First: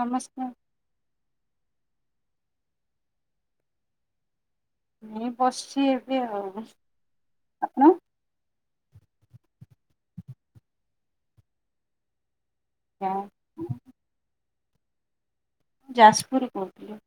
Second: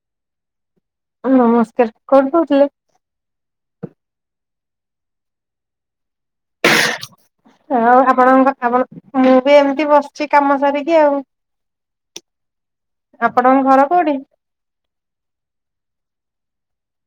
ନମସ୍କାର। ନମସ୍କାର କଣ କହୁଥିଲେ? ମୁଁ ବସିଚି ଏବେ ଆଉ। ଆପଣ? ହଉ ଆପଣଙ୍କ ଆପଣ ମୁଁ ବି ଏମିତି ବସିଚି କାମ ସାରିକି ଆଉ। ଯା ଆପଣଙ୍କ ଘର କୋଉଠି? ଯାଜପୁର କହୁଥିଲି।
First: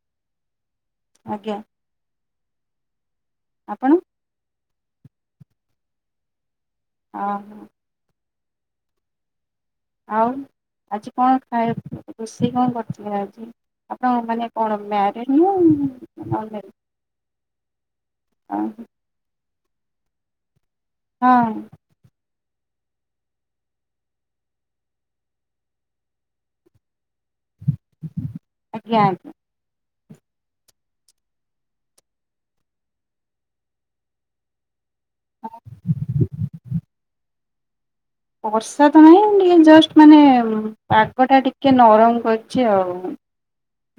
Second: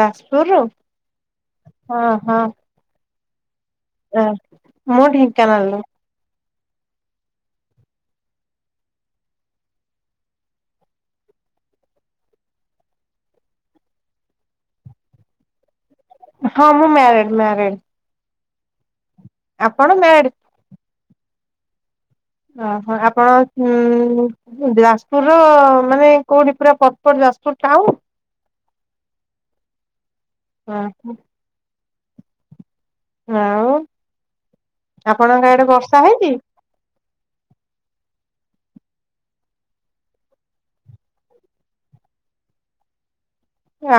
ଯାଜପୁରରୁୁ? ଆଜ୍ଞା। ହଁ। ଆପଣ? ମୁଁ ଢେଙ୍କାନାଳ ରୁ ଅ ହୋ। ଆଉ ଆଜି କଣ ଖାଏବୁ? ରୋଷେଇ କଣ କରିଥିଲେ ଆଜି ଆପଣ ମାନେ କଣ ମ୍ୟାରିଡ୍ ନା ଆ ହଁ ମୁଁ ମ୍ୟାରେଡ ମ୍ୟାରେଡ଼। ହ। ଆପଣ ମେଡ ହଁ। ଓହୋ ଆପଣ ଉ ଯାଜପୁର ର ମାନେ କୋଉଠି ପୁରା ପ୍ରପର ଯାଜପୁର? ସ ଟାଉନ୍? ଆଜ୍ଞା ଆଜ୍ଞା। ହ ହୋ। ଆଉ ଆପଣଙ୍କ ଆଡେ ବର୍ଷା ହେଇଚି? ବର୍ଷା ତ ନାହିଁ ଟିକେ ଜଷ୍ଟ ମାନେ ପାଗ ଟା ଟିକେ ନରମ କରିଚି ଆଉ।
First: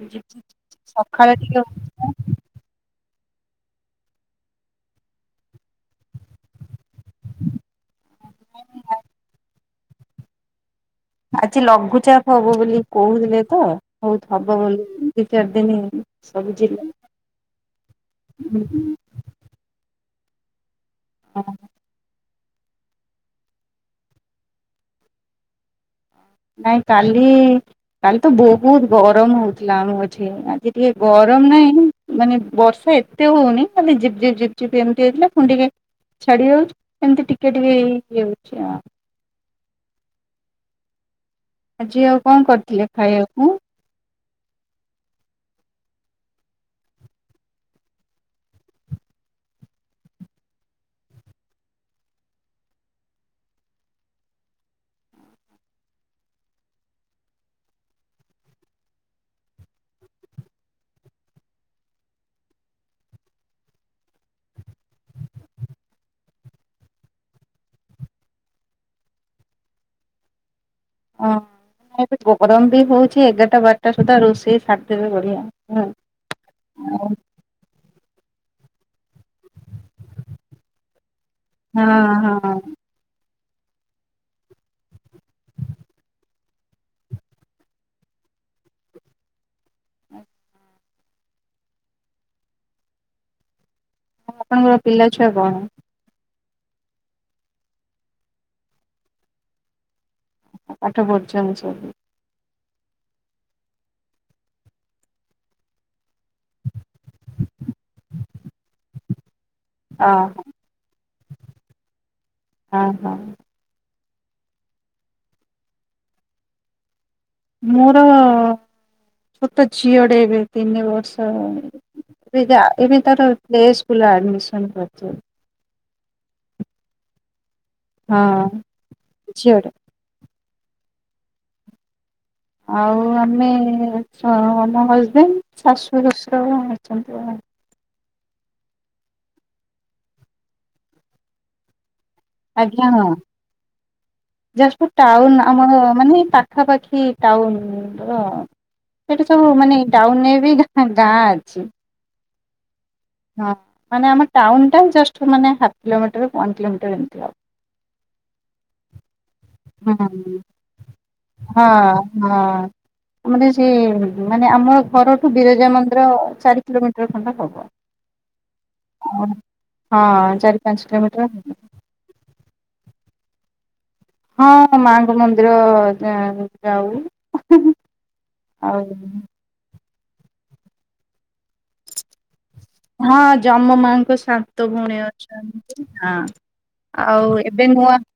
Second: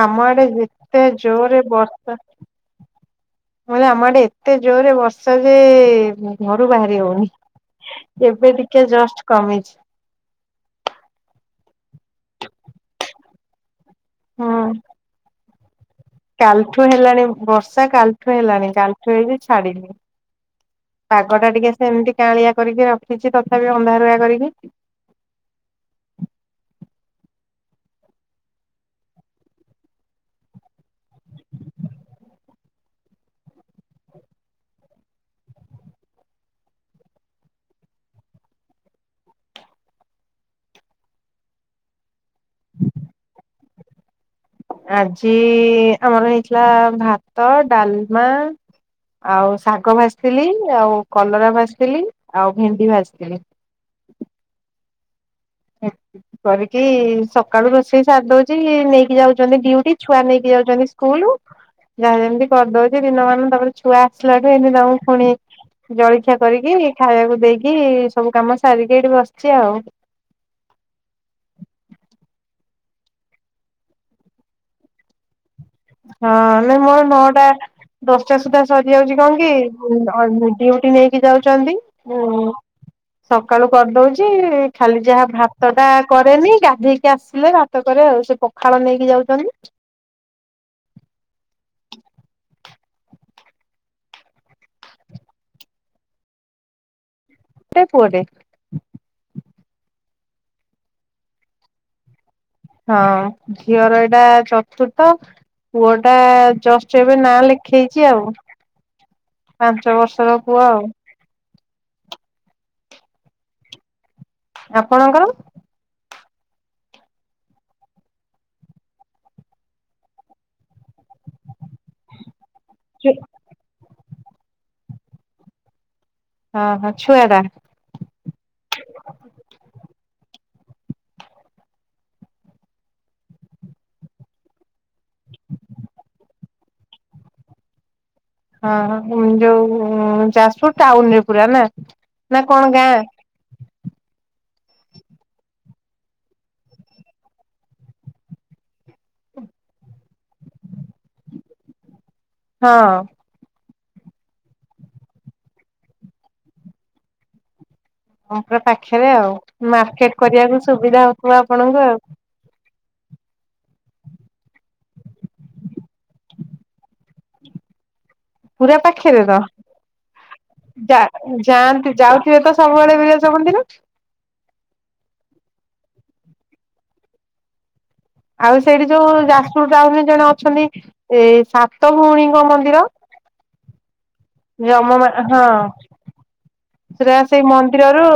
ଆମ ଆଡେ ଝିପ୍ ଝିପ୍ ଝିପ୍ ଯେତେ ସକାଳେ ଟିକେ ଜୋରେ ବର୍ଷା। ହଉଥିଲା। ମାନେ ଆମଆଡେ ଏତେ ଜୋରରେ ବର୍ଷା ଯେ ଘରୁ ବାହାରି ହଉନି। ଏବେ ଟିକେ ଜଷ୍ଟ କମିଚି। ଆଜି ଲଘୁଚାପ ହବ ବୋଲି କହୁଥିଲେ ତ ବହୁତ ହବ ବୋଲି ଦି ଚାରିିନ [unintelligible] କାଲଠୁ ହେଲାଣି ବର୍ଷା କାଲଠୁ ହେଲାଣି କାଲଠୁ ହେଇକି ଛାଡିିନି। ପାଗଟ ଟା ହଁ ଟିକେ ସେମତି କାଳିଆ କରିକି ରଖିଛି ତଥାପି ଅନ୍ଧାରୁଆ କରିକି। ନାଇଁ କାଲି କାଲି ତ ବହୁତ ଗରମ ହଉଥିଲା ଆମଁ ଏଠି ଆଜି ଟିକେ ଗରମ ରମ ନାଇ ମାନେ ବର୍ଷା ଏତେ ହଉନି ଖାଲି ଝିପ ଝିପ ଝିପ ଝିପ ଏମତି ହେଇଥିଲା ଟିକେ। ଛାଡି ଯାଉଛି ଏମିତି ଟିକେଟ ବି ହେଇଯାଉଛି ହିଁ। ଆଜି ଆଉ କଣ କରିଥିଲେ ଖାଇବାକୁ? ଆଜି ଆମର ହେଇଥିଲା ଭାତ ଡାଲମା ଆଉ ଶାଗ ଭାଜିଥିଲି ଆଉ କଲରା ଭାଜିଥିଲି ଆଉ ଭେଣ୍ଡି ଭାଜିଥିଲି। ହୁଁ। କରିକି ସକାଳୁ ରୋଷେଇ ସାର ଦଉଛି ନେଇକି ଯାଉଛନ୍ତି ଡଉଟି ଛୁଆ ନେଇକି ଯାଉଛନ୍ତି ସ୍କୁଲ। ଯାହା ଯେମିତି କରିଦଉଛି ଦିନମାନାନ ତାପରେ ଛୁଆ ଆସିଲାଠୁ ଏମିତି ତାମକୁ ପୁଣିି ଜଳଖିଆ କରିକି ଖାଇବାକୁ ଦେଇକି ସବୁ କାମ ସାରିକି ଏଇଠି ବସିଛି ଆଉ। ଓ ଏବେ ଗରମ ବି ହଉଛି ଏଗାରଟା ବାରଟା ସୁଦ୍ଧା ରୋଷେଇ ସାରଦେବେ ବଢିଆ। ହଁ ନ ମୋର ନଅଟା ଦଶଟା ସୁଦ୍ଧା ସରିଯାଉଛି କଣ କି ଡିଉଟି ନେଇକି ଯାଉଛନ୍ତି। ଆଉ ହଁ ହଁ ସକାଳୁ କରଦଉଚି ଖାଲି ଯାହା ଭାତଟା କରେନି ଗାଧେଇକି ଆସିଲେ ଭାତ କରେ ଆଉ। ସେ ପଖାଳ ନେଇକି ଯାଉଚନ୍ତି। ଆ ଆଉ ଆପଣଙ୍କର ପିଲା ଛୁଆ କଣ? ଟେ ପୁଅଟେ ପାଠ ପଦୁର୍ନ୍ତି ସବୁ। ହଁ ଝିଅର ଏଇଟା ଚତୁର୍ଥ ପୁଅ ଟା ଜଷ୍ଟ ଏବେ ନାଁ ଲେଖେଇଛି ଆଉ। [inaudible] ପାଞ୍ଚ ବର୍ଷର ପୁଅ ଆଉ। ହଁ ହଁ। ଆପଣଙ୍କର? ମୋର ଗୋଟେ ଝିଅଟେଏବେ ତିନି ବର୍ଷର। ଯା ଏବୀ ହଁ ତାର ପ୍ଲେ ସ୍କୁଲ ଆଡ଼ମିସନ୍ କରଚି। ହଁ ହଁ ଛୁଆ ଟା। ହଁ ଝିଅଟେ ଆଉ ଆମେ ସ ମୋ ହଜବେଣ୍ଡ ଶାଶୁ ଶଶୁର ଅଛନ୍ତି ଆଉ। ହଁ, ପୁଣି ଯୋଉ ଯାଜପୁର ଟାଉନ ରେ ପୁରା ନା ନା କଣ ଆଜ୍ଞା ଗାଁ? ହଁ [inaudible] ଯାଜପୁର ଟାଉନ ଆମର ମାନେ ପାଖାପାଖି ଟାଉନ ର ଆଉ। ସେଇଠି ସବୁ ମାନେ ଟାଉନରେ ବି ଘା ଗାଁ ଅଛି। ହଁ। ହଁ, ମାନେ ଆମ ଟାଉନ ଟା ଜଷ୍ଟ ମାନେ ହାଫ୍ କିଲୋମିଟର ୱାନ୍ କିଲୋମିଟର ଏମିତି ହବ। ପମ୍ପ ପାଖରେ ଆଉ ମାର୍କେଟ ହୁଁ କରିବାକୁ ସୁବିଧା ହଉଥିବ ହଁ ଆପଣଙ୍କୁ ଆଉ। ହଁ ଆମର ସେ ମାନେ ଆମ ଘରଠୁ ବିରଜାମନ୍ଦିର ଚାରିକିଲୋମିଟର। [unintelligible] ପୁରା ପାଖରେ ତ, ଚାରି ପାଞ୍ଚ ଯା କିଲୋମିଟର ହବ। ଯାଆନ୍ତି ଯାଉଥିବେ ତ ସବୁବେଳେ ବି ଯ ମନ୍ଦିର ହଁ ମାଙ୍କ ମନ୍ଦିର ଯା ଯାଉ। ଆଉ ସେଇଠି ଯୋଉ ଯାଜପୁର ଟାଉନରେ ଜଣେ ଅଛନ୍ତି ଏ ସାତ ଭଉଣୀଙ୍କ ମନ୍ଦି ହଁ ଯମ ମାଙ୍କ ସ ଯମ ସାତଭଉଣୀ ମା ହଁ ଅଛନ୍ତି ହ, ସେଟା ଆଉ ସେଇ ଏବେ ନୂଆ ମନ୍ଦିରରୁ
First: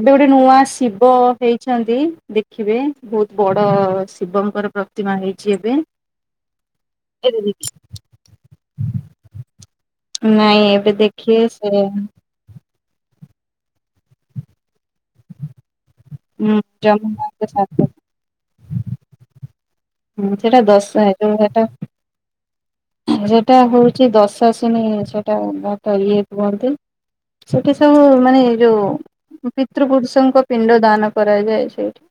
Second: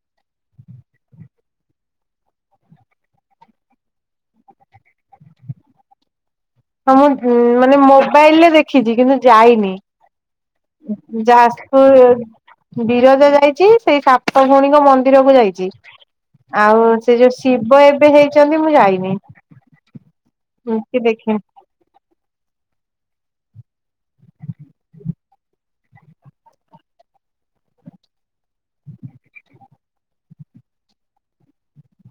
ଏବେ ଗୋଟେ ନୂଆ ଶିବ ହେଇଛନ୍ତି ଦେଖିବେ ବହୁତ ବଡ ଶିବଙ୍କର ପ୍ରତିମା ହେଇଚି ଏବେ। [inaudible] ହଁ ମୁଁ ମାନେ ମୋବାଇଲରେ ଦେଖିଛି କିନ୍ତୁ ଯାଇନି ନାଇଁ ଏବେ ଦେଖିବେ ସେ ଯାଜପୁର ବିର ଜା ଯାଇଛି ସେଇ ସତ ଭଉଣୀଙ୍କ ମନ୍ଦିର କୁ ଯାଇଚି ହୁଁ ଆଉ ଯମ ସେ ଯୋଉ ମାଙ୍କ ଶିବ ଶାନ୍ତ ଏବେ ହେଇଛନ୍ତି ମୁଁ ଯାଇନି ହୁଁ ସେଟା କି ଦଶାସନି ଦେଖିନି ଘାଟ। ସେଟା ହଉଛି ଦଶାଶନି ସେଟା ଘାଟ ଇଏ କୁହନ୍ତି। ସେଠି ସବୁ ମାନେ ଯୋଉ ପିତୃପୁରୁଷଙ୍କ ପିଣ୍ଡ ଦାନ କରାଯାଏ ସେଇଠି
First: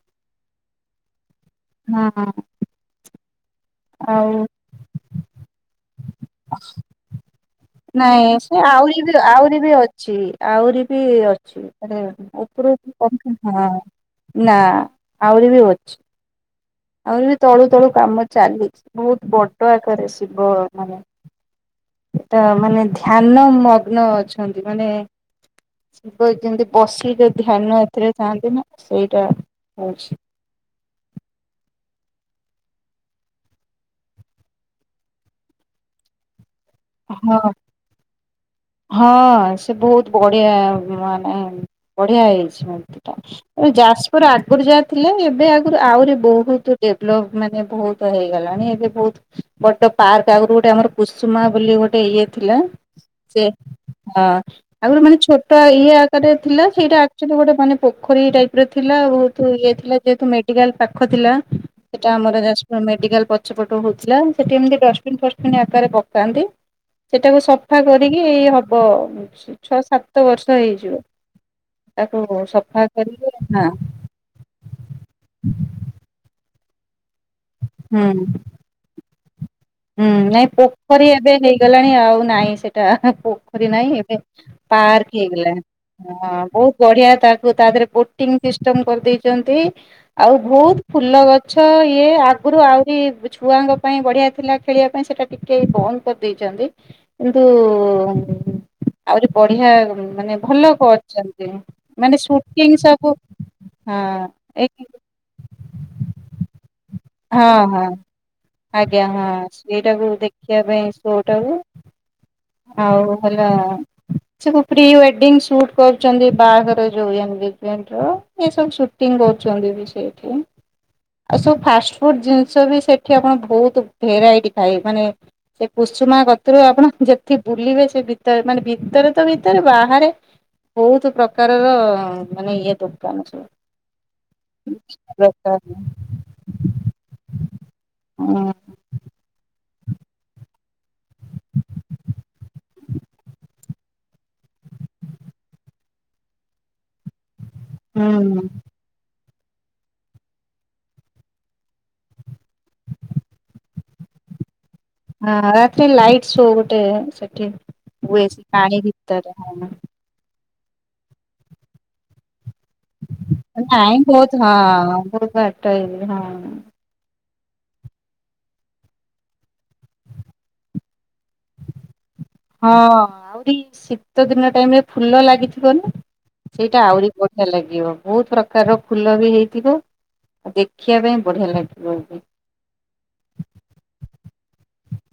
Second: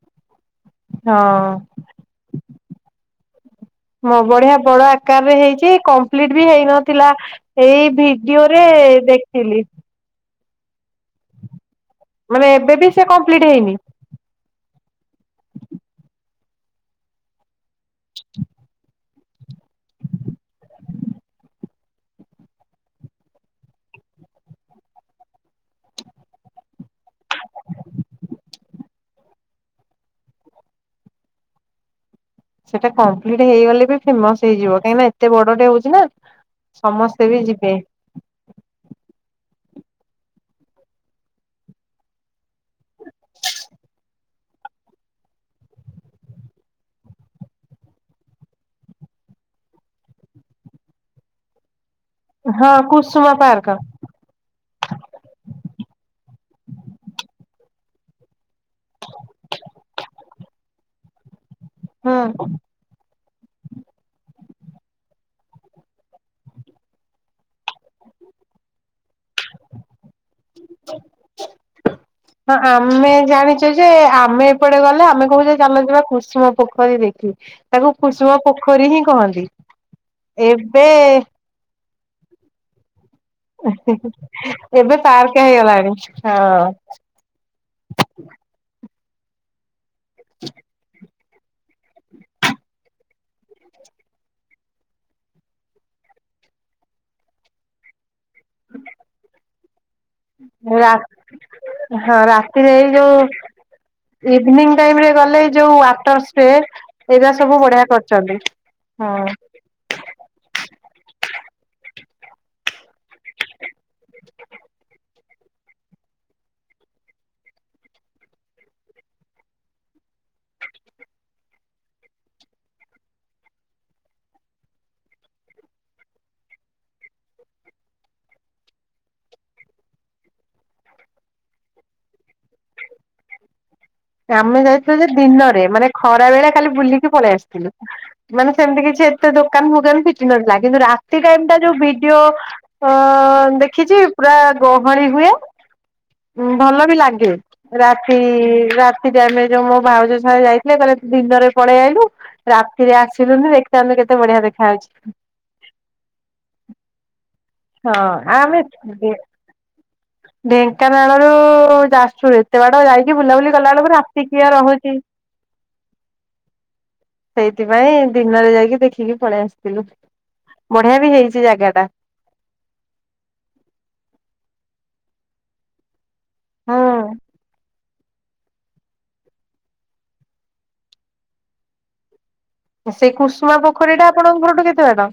ହଁ। ମୁଁ ଆଉ ବଢିଆ ବଡ ଆକାରରେ ହେଇଛି କମ୍ପ୍ଲିଟ ବି ହେଇନଥିଲା ଏଇ ନାଇଁ ସେ ଭିଡିଓରେ ରେ ଆହୁରି ବି ଆହୁରି ଦେଖିଲି ବି ଅଛି ଆହୁରି ବି ଅଛି ମାନେ ମାନେ ଉପର ଏବେ ବି ସେ ଉ କମ୍ପ୍ଲିଟ ହଁ ହେଇନି ନା ଆହୁରି ବି ହଛି ଆହୁରି ବି ତଳୁ ତଳୁ କାମ ଚାଲିଛି ବହୁତ ବଡ ଆକାରରେ ଶିବ ମାନେ ତ ମାନେ ଧ୍ୟାନ ମଗ୍ନ ଅଛନ୍ତି ମାନେ ଶିବ ଯେମିତି ବସିିକି ଧ୍ୟାନ ଏଥିରେ ଥାଆନ୍ତି ନା ସେଇଟା ଆଛା। ସେଇଟା କମ୍ପ୍ଲିଟ ହେଇଗଲେ ବି ଫେମସ ହେଇଯିବ କାହିଁକି ନା ଏତେ ବଡଟେ ହଉଛି ନା ସମସ୍ତେ ହଁ ବି ଯିବେ ହଁ। ସେ ବହୁତ ବଢିଆ ମାନେ ବଢିଆ ହେଇଛି ମୂର୍ତ୍ତି ଟା ଯାଜପୁର ଆଗରୁ ଯା ଥିଲା ଏବେ ଆଗରୁ ଆହୁରି ବହୁତ ଡେଭଳ୍ପ ମାନେ ବହୁତ ହେଇଗଲାଣି ଏବେ ବହୁତ ବଡ଼ ପାର୍କ ଆଗରୁ ଗୋଟେ ଆମର କୁୁସୁମା ବୋଲି ଗୋଟେ ଇଏ ଥିଲା ହଁ କୁସୁମା ସେ ପାର୍କ ହଁ ଆଗରୁ ମାନେ ଛୋଟ ଇଏ ଆକାରେ ଥିଲା ସେଇଟା ଆକଚୁଆଲି ଗୋଟେ ମାନେ ପୋଖରୀ ଟାଇପ ର ଥିଲା ବହୁତ ଇଏ ଥିଲା ଯେହେତୁ ମେଡିକାଲ ପାଖ ଥିଲା ସେଟା ଆମ ହୁଁ ଯାଜପୁର ମେଡିକାଲ ପଛପଟୁ ହଉଥିଲା ସେଠି ଏମିତି ଡଷ୍ଟପିନ ଫଷ୍ଟପିନ ଆକାରରେ ପ କାନ୍ତି ସେଟାକୁ ସଫା କରିକି ହବ ଛଅ ସାତ ସାତ ବର୍ଷ ହେଇଯିବ। ତାକୁ ହଁ ସଫା ଆମେ କରିକି ହଁ ଜାଣିଚୁ ଯେ ଆମେ ଏପଟେ ଗଲେ ଆମେ କହୁଚେ ଚାଲଯିବା କୁସୁମ ପୋକ ଖରୀ ଦେଖି ତାକୁ ହୁଁ କୁସୁମ ପୋଖରୀ ହିଁ କହନ୍ତି। ହୁଁ ନାଇଁ ଏବେ ପୋଖରୀ ଏବେ ହେଇଗଲାଣି ଆଉ ନାଇଁ ସେଟା ପୋଖରୀ ନାହିଁ ଏବେ ପାର୍କ ହେଇଗଲାଣି ହ ବହୁତ ବଢିଆ ତାକୁ ତା ଦେହରେ ବୋଟି ଙ୍ଗ ସିଷ୍ଟମ କରିଦେଇଛନ୍ତି ଆଉ ବହୁତ ଫୁଲ ଗ ଗଛ ଇଏ ଆଗରୁ ଆହୁରି ଛୁଆଙ୍କ ପାଇଁ ବଢିଆ ଥିଲା କି ଖେଳିବା ପାଇଁ ସେଟା ଟିକେ ବନ୍ଦ କରିଦେଇଛନ୍ତି କିନ୍ତୁ ଆହୁରି ବଢିଆ ମାନେ ଭଲ ରା କରଚନ୍ତି ମାନେ ହଁ ରାତିରେ ସୁଟିଂ ଏଇ ସବୁ ଯୋଉ ହଁ ଇଭିନିଂ ଏଇ ଟାଇମରେ ଗଲେ ଯୋଉ ୱାଟର ସ୍ପ୍ରେ ଏରା ହଁ ସବୁ ହଁ ବଢିଆ କରିଛନ୍ତି। ଆଜ୍ଞା ହଁ ସ୍ପେ ସେଇଟାକୁ ଦେଖିବା ପାଇଁ ସୋ ଟାକୁ ଆଉ ହେଲା ସେ ତ ପ୍ରି ୱେଡ଼ ଡିଙ୍ଗ ସୁଟ କରୁଛନ୍ତି ବାହାଘର ଯୋଉ ଏନଗେଜମେଣ୍ଟ ର ଏସବୁ ସୁଟିଂ କରୁଛନ୍ତି ବି ସେ ଆଉ ସବୁ ଫାଷ୍ଟ ଫୁଡ ଜିନିଷ ବି ସେଠି ଆପଣ ବହୁତ ଭେରାଇଟି ଖାଇ ମାନେ ସେ କୁସୁମା କତିରୁ ଆପଣ ଯେତେ ବୁଲିବେ ସେ ଭିତରେ ମାନେ ଭିତରେ ତ ଭିତରେ ବାହାରେ ବହୁତ ପ୍ରକାରର ମାନେ ଇଏ ଦୋକାନ ସବୁ ଆମେ ଯାଇଥିଲୁ ଯେ ପ୍ରକାର ଦିନରେ ମାନେ ଖରା ବେଳେ ଖାଲି ବୁଲିକି ପଳେଇ ଆସିଥିଲୁ ହୁଁ ମାନେ ସେମିତି କିଛି ଏତେ ଦୋକାନ ଫୋ କାନ ଫିଟି ନଥିଲା କିନ୍ତୁ ରାତି ଟାଇମ ଟା ଯୋଉ ଭିଡିଓ ଅଁ ଦେଖିଛି ପୁରା ଗ ହଳି ହୁଏ ଭଲ ବି ଲାଗେ ରାତି ହୁଁ ରା ଆମେ ଯୋଉ ମୋ ଭାଉଜ ସାଙ୍ଗେ ଯାଇଥିଲେ କହିଲେ ତୁ ଦିନରେ ପଳେଇ ଆଇଲୁ ରାତିରେ ଆସିଲୁନି ଦେଖିଥାନ୍ତୁ କେ କେତ ବଢିଆ ଦେଖାଯାଉଛି ଗ ସେଠି ହୁଏ ସେ ପାଣି ଭିତରେ ହ ଢେଙ୍କାନାଳ ର ଯାସୁ କେତେ ବାଟ ଯାଇକି ବୁଲାବୁଲି କଲା ବେଳକୁ ନାଇଁ ରାତି କିଏ ବହୁତ କିି ରହୁଛି। ହଁ ବହୁତ ବାଟ ହେଇଯିବ ହଁ। ସେଇଥିପାଇଁ ଦିନରେ ଯାଇକି ଦେଖିକି ପଳେଇ ଆସିଥିଲୁ। ବଢିଆ ବି ହେଇଛି ଜାଗା ଟା ହଁ ଆହୁରି ଶୀତ ଦିନ ଟାଇମରେ ଫୁଲ ଲାଗିଥିବ ନା। ସେଇଟା ଆହୁରି ହୁଁ ବଢିଆ ଲାଗିବ। ବହୁତ ପ୍ରକାରର ଫୁଲ ବି ହେଇଥିବ ଆଉ ଦେଖିବା ପାଇଁ ବଢିଆ ଲାଗୁଥିବ। ସେଇ କୁସୁମା ପୋଖରୀ ଟା ଆପଣଙ୍କ ଘର ଠୁ କେତେ ବାଟ?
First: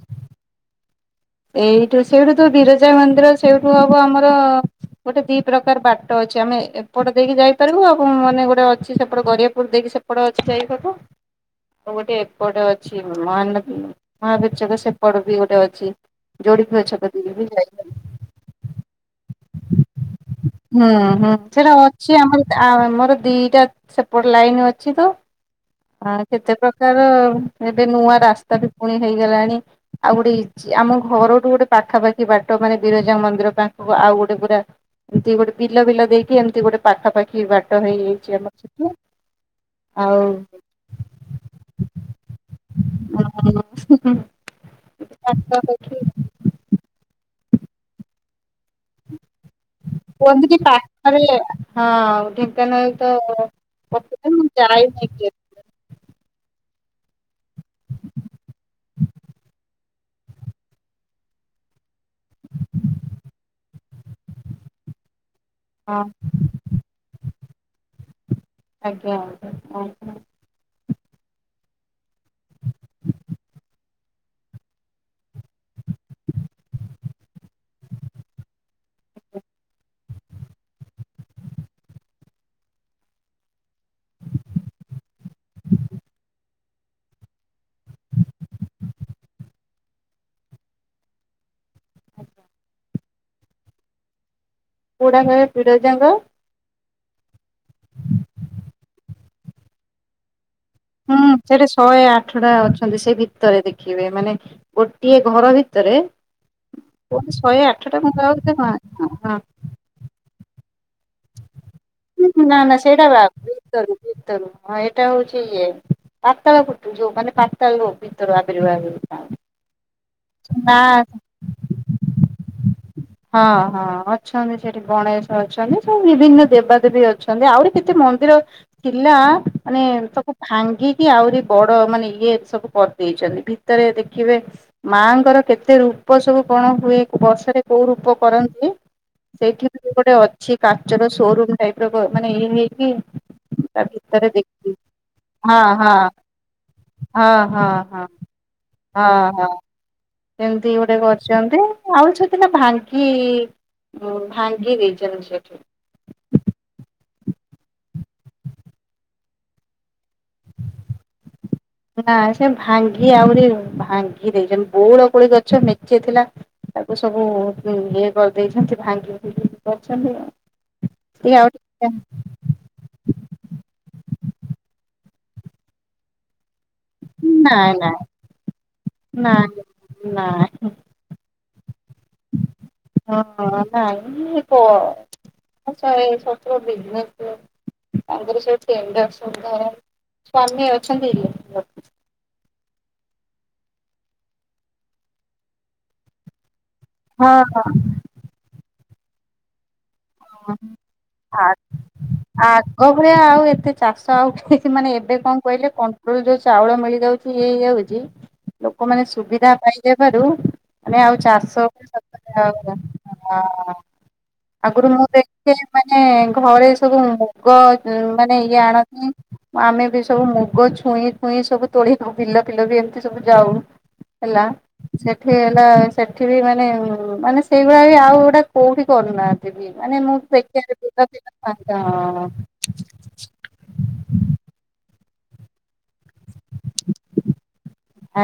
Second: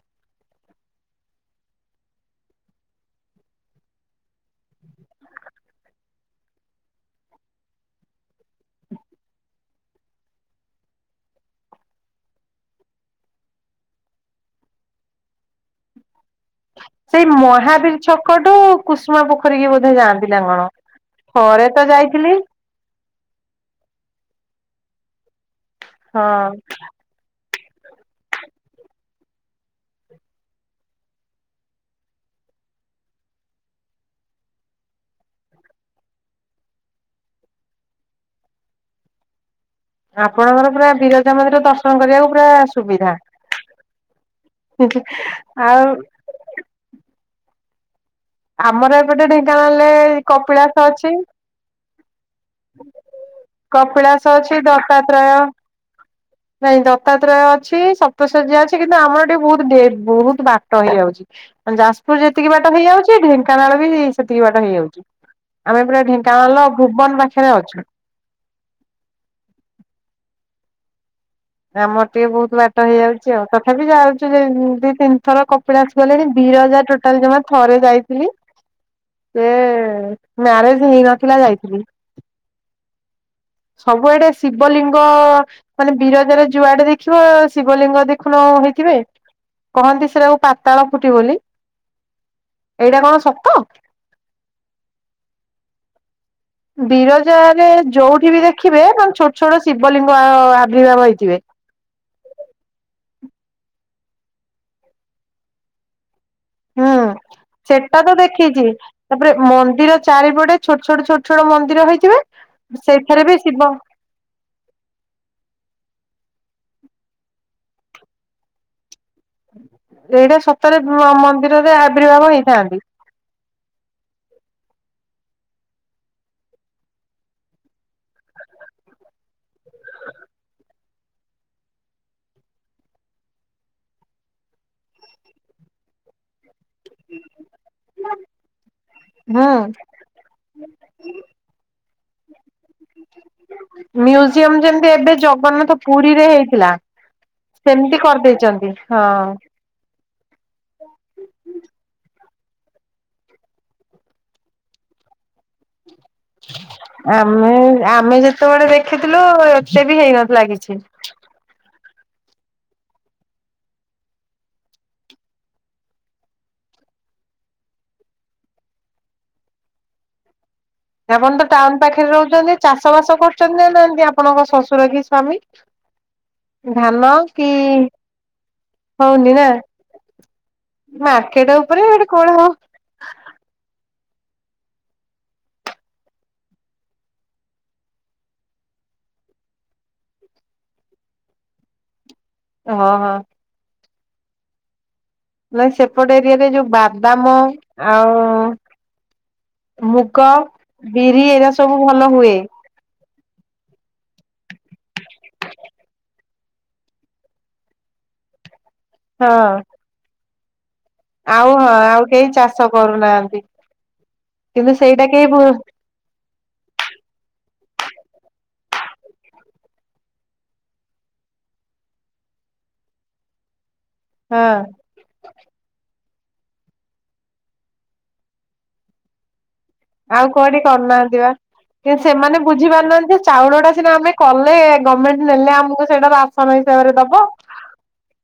ଏଇଠୁ ସେଇଠୁ ତ ବିରଜା ମନ୍ଦିର ସେଇଠୁ ହବ ଆମର ଗୋଟେ ଦି ପ୍ରକାର ବାଟ ଅଛି ଆମେ ଏପଟେ ଦେଇକି ଯାଇପାରିବୁ ଆଉ ମାନେ ଗୋଟେ ଅଛି ସେପଟ ଗରିଆପୁର ଦେଇକି ସେପଟେ ଅଛି ଯାଇ ହବ। ଆଉ ଗୋଟେ ଏପଟେ ଅଛି ମ ମହାବୀରଚକ ସେପଟ ବି ଗୋଟେ ଅଛି। ଯୋଡିପୁର ଛକ ସେଇ ଦେଇକି ବି ଯାଇହବ। ମହାବୀର ଛକଠୁ କୁସୁମା ପ ପାଖରିକି ବୋଧେ ଯାନ୍ତି ନା କଣ, ହୁଁ ହୁଁ ସେଇଟା ଥରେ ତ ଅଛି ଯାଇଥିଲି। ଆମର ଆମର ଦିଟା ସେପଟ ଲାଇନ ଅଛି ତ ହଁ କେତେ ପ୍ରକାର ଏବେ ନୂଆ ରାସ୍ତା ବି ପୁଣି ହେଇଗଲାଣି ଆଉ ଗୋଟେ ଆମ ଘରଠୁ ଗୋଟେ ପାଖାପାଖି ବାଟ ମାନେ ବିରଜାଙ୍ଗ ମନ୍ଦିର ପାଖକୁ ଆଉ ଗୋ ଗୋଟେ ପୁରା ଏମିତି ଗୋଟେ ବିଲ ବିଲ ଦେଇକି ଏମିତି ଗୋଟେ ପାଖାପାଖି ବାଟ ହେଇଯାଇଛି ଆମର ସେଠି। [inaudible] ଆପଣଙ୍କର ପୁରା ବିରଜା ମନ୍ଦିର ଦର୍ଶନ କରିବାକୁ ପୁରା ସୁବିଧା। ହେ ହେ ଆଉ। ପାଖାପାଖି ଆମର ଏପଟେ ଢେଙ୍କାନାଳରେ କହନ୍ତି କିି କପିଳାସ ଅଛି। ପାଖରେ ହଁ ଢେଙ୍କାନାଳ ତ କପିଳାସ ଅଛି ଦତ୍ତାତ୍ରୟ [unintelligible] ନାଇଁ ଦତ୍ତାାତ୍ରେୟ ଅଛି ସପ୍ତଶଯ୍ୟା ଅଛି କିନ୍ତୁ ଆମର ଟିକେ ବହୁତ ବହୁତ ବାଟ ହେଇଯାଉଚି। ଯାଜପୁର ଯେତିକି ବାଟ ହେଇଯାଉଚି ଢେଙ୍କାନାଳ ବି ସେତିକି ବାଟ ହେଇଯାଉଚି। ଆମେ ପୁରା ହଁ ଢେଙ୍କାନାଳର ଭୁବନ ପାଖରେ ଅଛୁ। ଆଜ୍ଞା ଆଜ୍ଞା ଆଜ୍ଞା। ଆମର ଟିକେ ବହୁତ ବାଟ ହେଇଯାଉଛି ଆଉ ତଥାପି ଯାଉଛୁ ଦି ତିନିଥର କପିଳାସ ଗଲେଣି। ବିରଜା ଟୋଟାଲ ଜମା ଥରେ ଯାଇଥିଲି। ସେ ମ୍ୟାରେଜ ହେଇନଥିଲା ଯାଇଥିଲି। ସବୁଆଡେ ଶିବଲିଙ୍ଗ ମାନେ ବିରଜାର ଯୁଆଡେ ଦେଖିବ ଶିବଲିଙ୍ଗ ଦେଖୁନ ଣ ହେଇଥିବେ କହନ୍ତି ସେଟାକୁ ପାତାଳ ଫୁଟି ବୋଲି। ଆଜ୍ଞା। ଏୟିଟା କଣ ସତ? ପୋଡା ଘରେ ବିରଜାଙ୍କ। ବିରଜାରେ ଯୋଉଠି ବି ଦେଖିବେ ମାନେ ଛୋଟ ଛୋଟ ଶିବଲିଙ୍ଗ ଆ ଅ ହୁଁ ସେଠି ଶହେ ଆଠଟା ଅଛନ୍ତି ସେଇ ଭିତ ଭିତରେ ଦେଖିବେ ମାନେ ଗୋଟିଏ ଘର ଭିତରେ ହଁ କୁହନ୍ତି ଶହେ ଆଠଟା ସେଟା ମୁଁ ତ ଆଉ ଏତେ ଦେଖିଛି ହଁ ତାପରେ ମନ୍ଦିର ଚାରିପଟେ ଛୋଟ ଛୋଟ ଛୋଟଛୋଟ ମନ୍ଦି ନା ନା ସେଇଟା ବାହାରୁ, ଭିତରୁ ଭିତରୁ ହଁ ଏଇଟା ହଉଛି ଇଏ। ପାତାଳ ଫୁଟୁ ଯୋଉ ମାନେ ପାତାଳ ଭିତରୁ ଆବିର୍ଭାବ ହୁଏ। ଏଇଟା ସତରେ ମନ୍ଦିରରେ ଆବିର୍ଭାବ ହେଇଥାନ୍ତି। ହଁ ହଁ ଅଛନ୍ତି ସେଠି ଗଣେଶ ଅଛନ୍ତି, ସବୁ ବିଭିନ୍ନ ଦେବାଦେବୀ ଅଛନ୍ତି, ଆହୁରି କେତେ ମନ୍ଦିର ଥିଲା ମାନେ ତାକୁ ଭାଙ୍ଗିକି ଆହୁରି ବଡ ମାନେ ଇଏ ସବୁ କରିଦେଇ ଭିତରେ ଦେଖିବେ ମାଙ୍କର କେତେ ରୂପ ସବୁ କଣ ହୁଏ ବର୍ଷରେ କୋଉ ରୂପ କରନ୍ତି ହୁଁ ସେଇଠି ବି ଗୋଟେ ଅଛି କାଚର ସୋରୁମ ଟାଇପ ମାନେ ଇଏ ହେଇକି ତା ଭିତରେ ମ୍ୟୁଜିୟମ ଦେଖି ଯେମିତି ଏବେ ହଁ ଜଗନ୍ନାଥ ହଁ ପୁରୀରେ ହେଇଥିଲା। ହଁ ହଁ ସେମିତି ହଁ କରିଦେଇଛନ୍ତି ହଁ। ଏମିତି ଗୋଟେ କରିଛନ୍ତି ଆଉ ସେଦିନ ଭାଙ୍ଗି-ଇ-ଇ-ଇ ହ ଭାଙ୍ଗି ଦେଇଛନ୍ତି ସେଠି ଆମେ ଆମେ ଯେତେବେଳେ ଦେଖିଥିଲୁ ଏତେ ବି ହେଇନ ଲାଗିଛି। ନା ସେ ଭାଙ୍ଗି ଆହୁରି ଭାଙ୍ଗି ଦେଇଛନ୍ତି ବଉଳ କୋଳି ଗଛ ମେଞ୍ଚେ ଥିଲା। ତାକୁ ସବୁ ଇ ଇଏ କରିଦେଇଛନ୍ତି ଭାଙ୍ଗି ଫିଙ୍ଗି କି କରିଛନ୍ତି। ଟିକେ ଆପଣ ତ ଆଉ ଟାଉନ ଟିକେ ପାଖରେ ରହୁଛନ୍ତି ଚାଷ ବାସ କରୁଛନ୍ତି ନା ନାହାନ୍ତି ଆପଣଙ୍କ ଶଶୁର କି ସ୍ୱାମୀ, ଧାନ କି ନାଇଁ ନାଇଁ ହଉନି ନା, ନାଇଁ। ମାର୍କେଟ ଉପରେ ଏଠି କଣ ହଉ ହଁ ହଁ ନାଇଁ ପ ଆଛା ଏ ଶ୍ୱଶୁର ବିଜେନସ ଲୋ ତାଙ୍କର ସବୁ ଟେଣ୍ଡର ସୁଧାର ସ୍ୱାମୀ ଅଛନ୍ତି ଇଲେକ୍ଟ୍ରି ରେ। ହଁ ହଁ। ନ ସେପଟ ଏରିଆରେ ଯୋଉ ବାଦାମ ହଁ ଆଉ ମୁଗ, ହଁ। ବିରି ଆ ଏରା ସବୁ ଭଲ ହୁଏ। ଆଗ ଭଳିଆ ଆଉ ଏତେ ଚାଷ ଆଉ। ହିଁ ମାନେ ଏବେ କଣ କହିଲେ କଣ୍ଟ୍ରୋଲ ଯୋଉ ଚାଉଳ ମିଳିଯାଉଛି ଇଏ ହେଇଯାଉଛି ଲୋକମାନେ ହଁ ସୁବିଧା ପାଇଯେବାରୁ ମାନେ ଆଉ ଚାଷ ହଁ କରୁ ଆଉ କେହି ନାହାନ୍ତି ଚାଷ କରୁନାହାନ୍ତି। ହଁ। କିନ୍ତୁ ଆଗରୁ ସେଇଟା ମୁ କେହି ଭୁ [unintelligible] ମାନେ ଘରେ ସବୁ ମୁଗ ଅ ମାନେ ଇଏ ଆଣନ୍ତି ଆମେ ବି ସବୁ ମୁଗ ଛୁଇଁ ଫୁଇଁ ସବୁ ତୋଳି ପକେଇଲୁ। ଡ଼ାକିଲେ ବି ଏମତି ସବୁ ଯାଉ ହେଲା ହଁ ସେଠି ହେଲା ସେଠି ବି ମାନେ ମାନେ ସେଇଭଳିଆ ବି ଆଉ ଗୋଟା କୋଉଠି କରୁନାହାନ୍ତି ବି। ମାନେ ମୁଁ ଆଉ କୋଉଠି ଦେଖିବାରେ ବିଲ କରୁନାହାନ୍ତି ଫିଲ ବା। ଫାଙ୍କା କି ହଁ ସେମାନେ ବୁଝି ପାରୁନାହାନ୍ତି ଚାଉଳ ଟା ସିନା ଆମେ କଲେ ଗଭର୍ଣ୍ଣମେଣ୍ଟ ନେଲେ ଆମକୁ ସେଇଟାର ଆସନ ହିସାବରେ ଦବ।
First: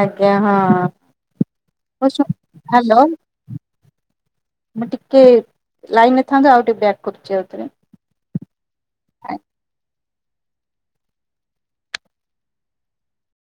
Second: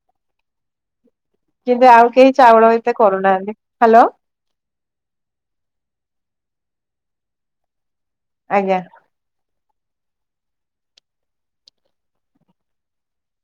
ଆଜ୍ଞା ହଁ। କିନ୍ତୁ ଆଉ କେହି ଚାଉଳ ଏତେ ହ୍ୟାଲୋ କରୁନାହାନ୍ତି। ହ୍ୟାଲୋ ମୁଁ ଟିକେ ଲାଇନରେ ଥାନ୍ତୁ ଆଉ ଟିକେ ବ୍ୟାକ୍ କରୁଛି ଆଉଥିରେ। ଆଜ୍ଞା।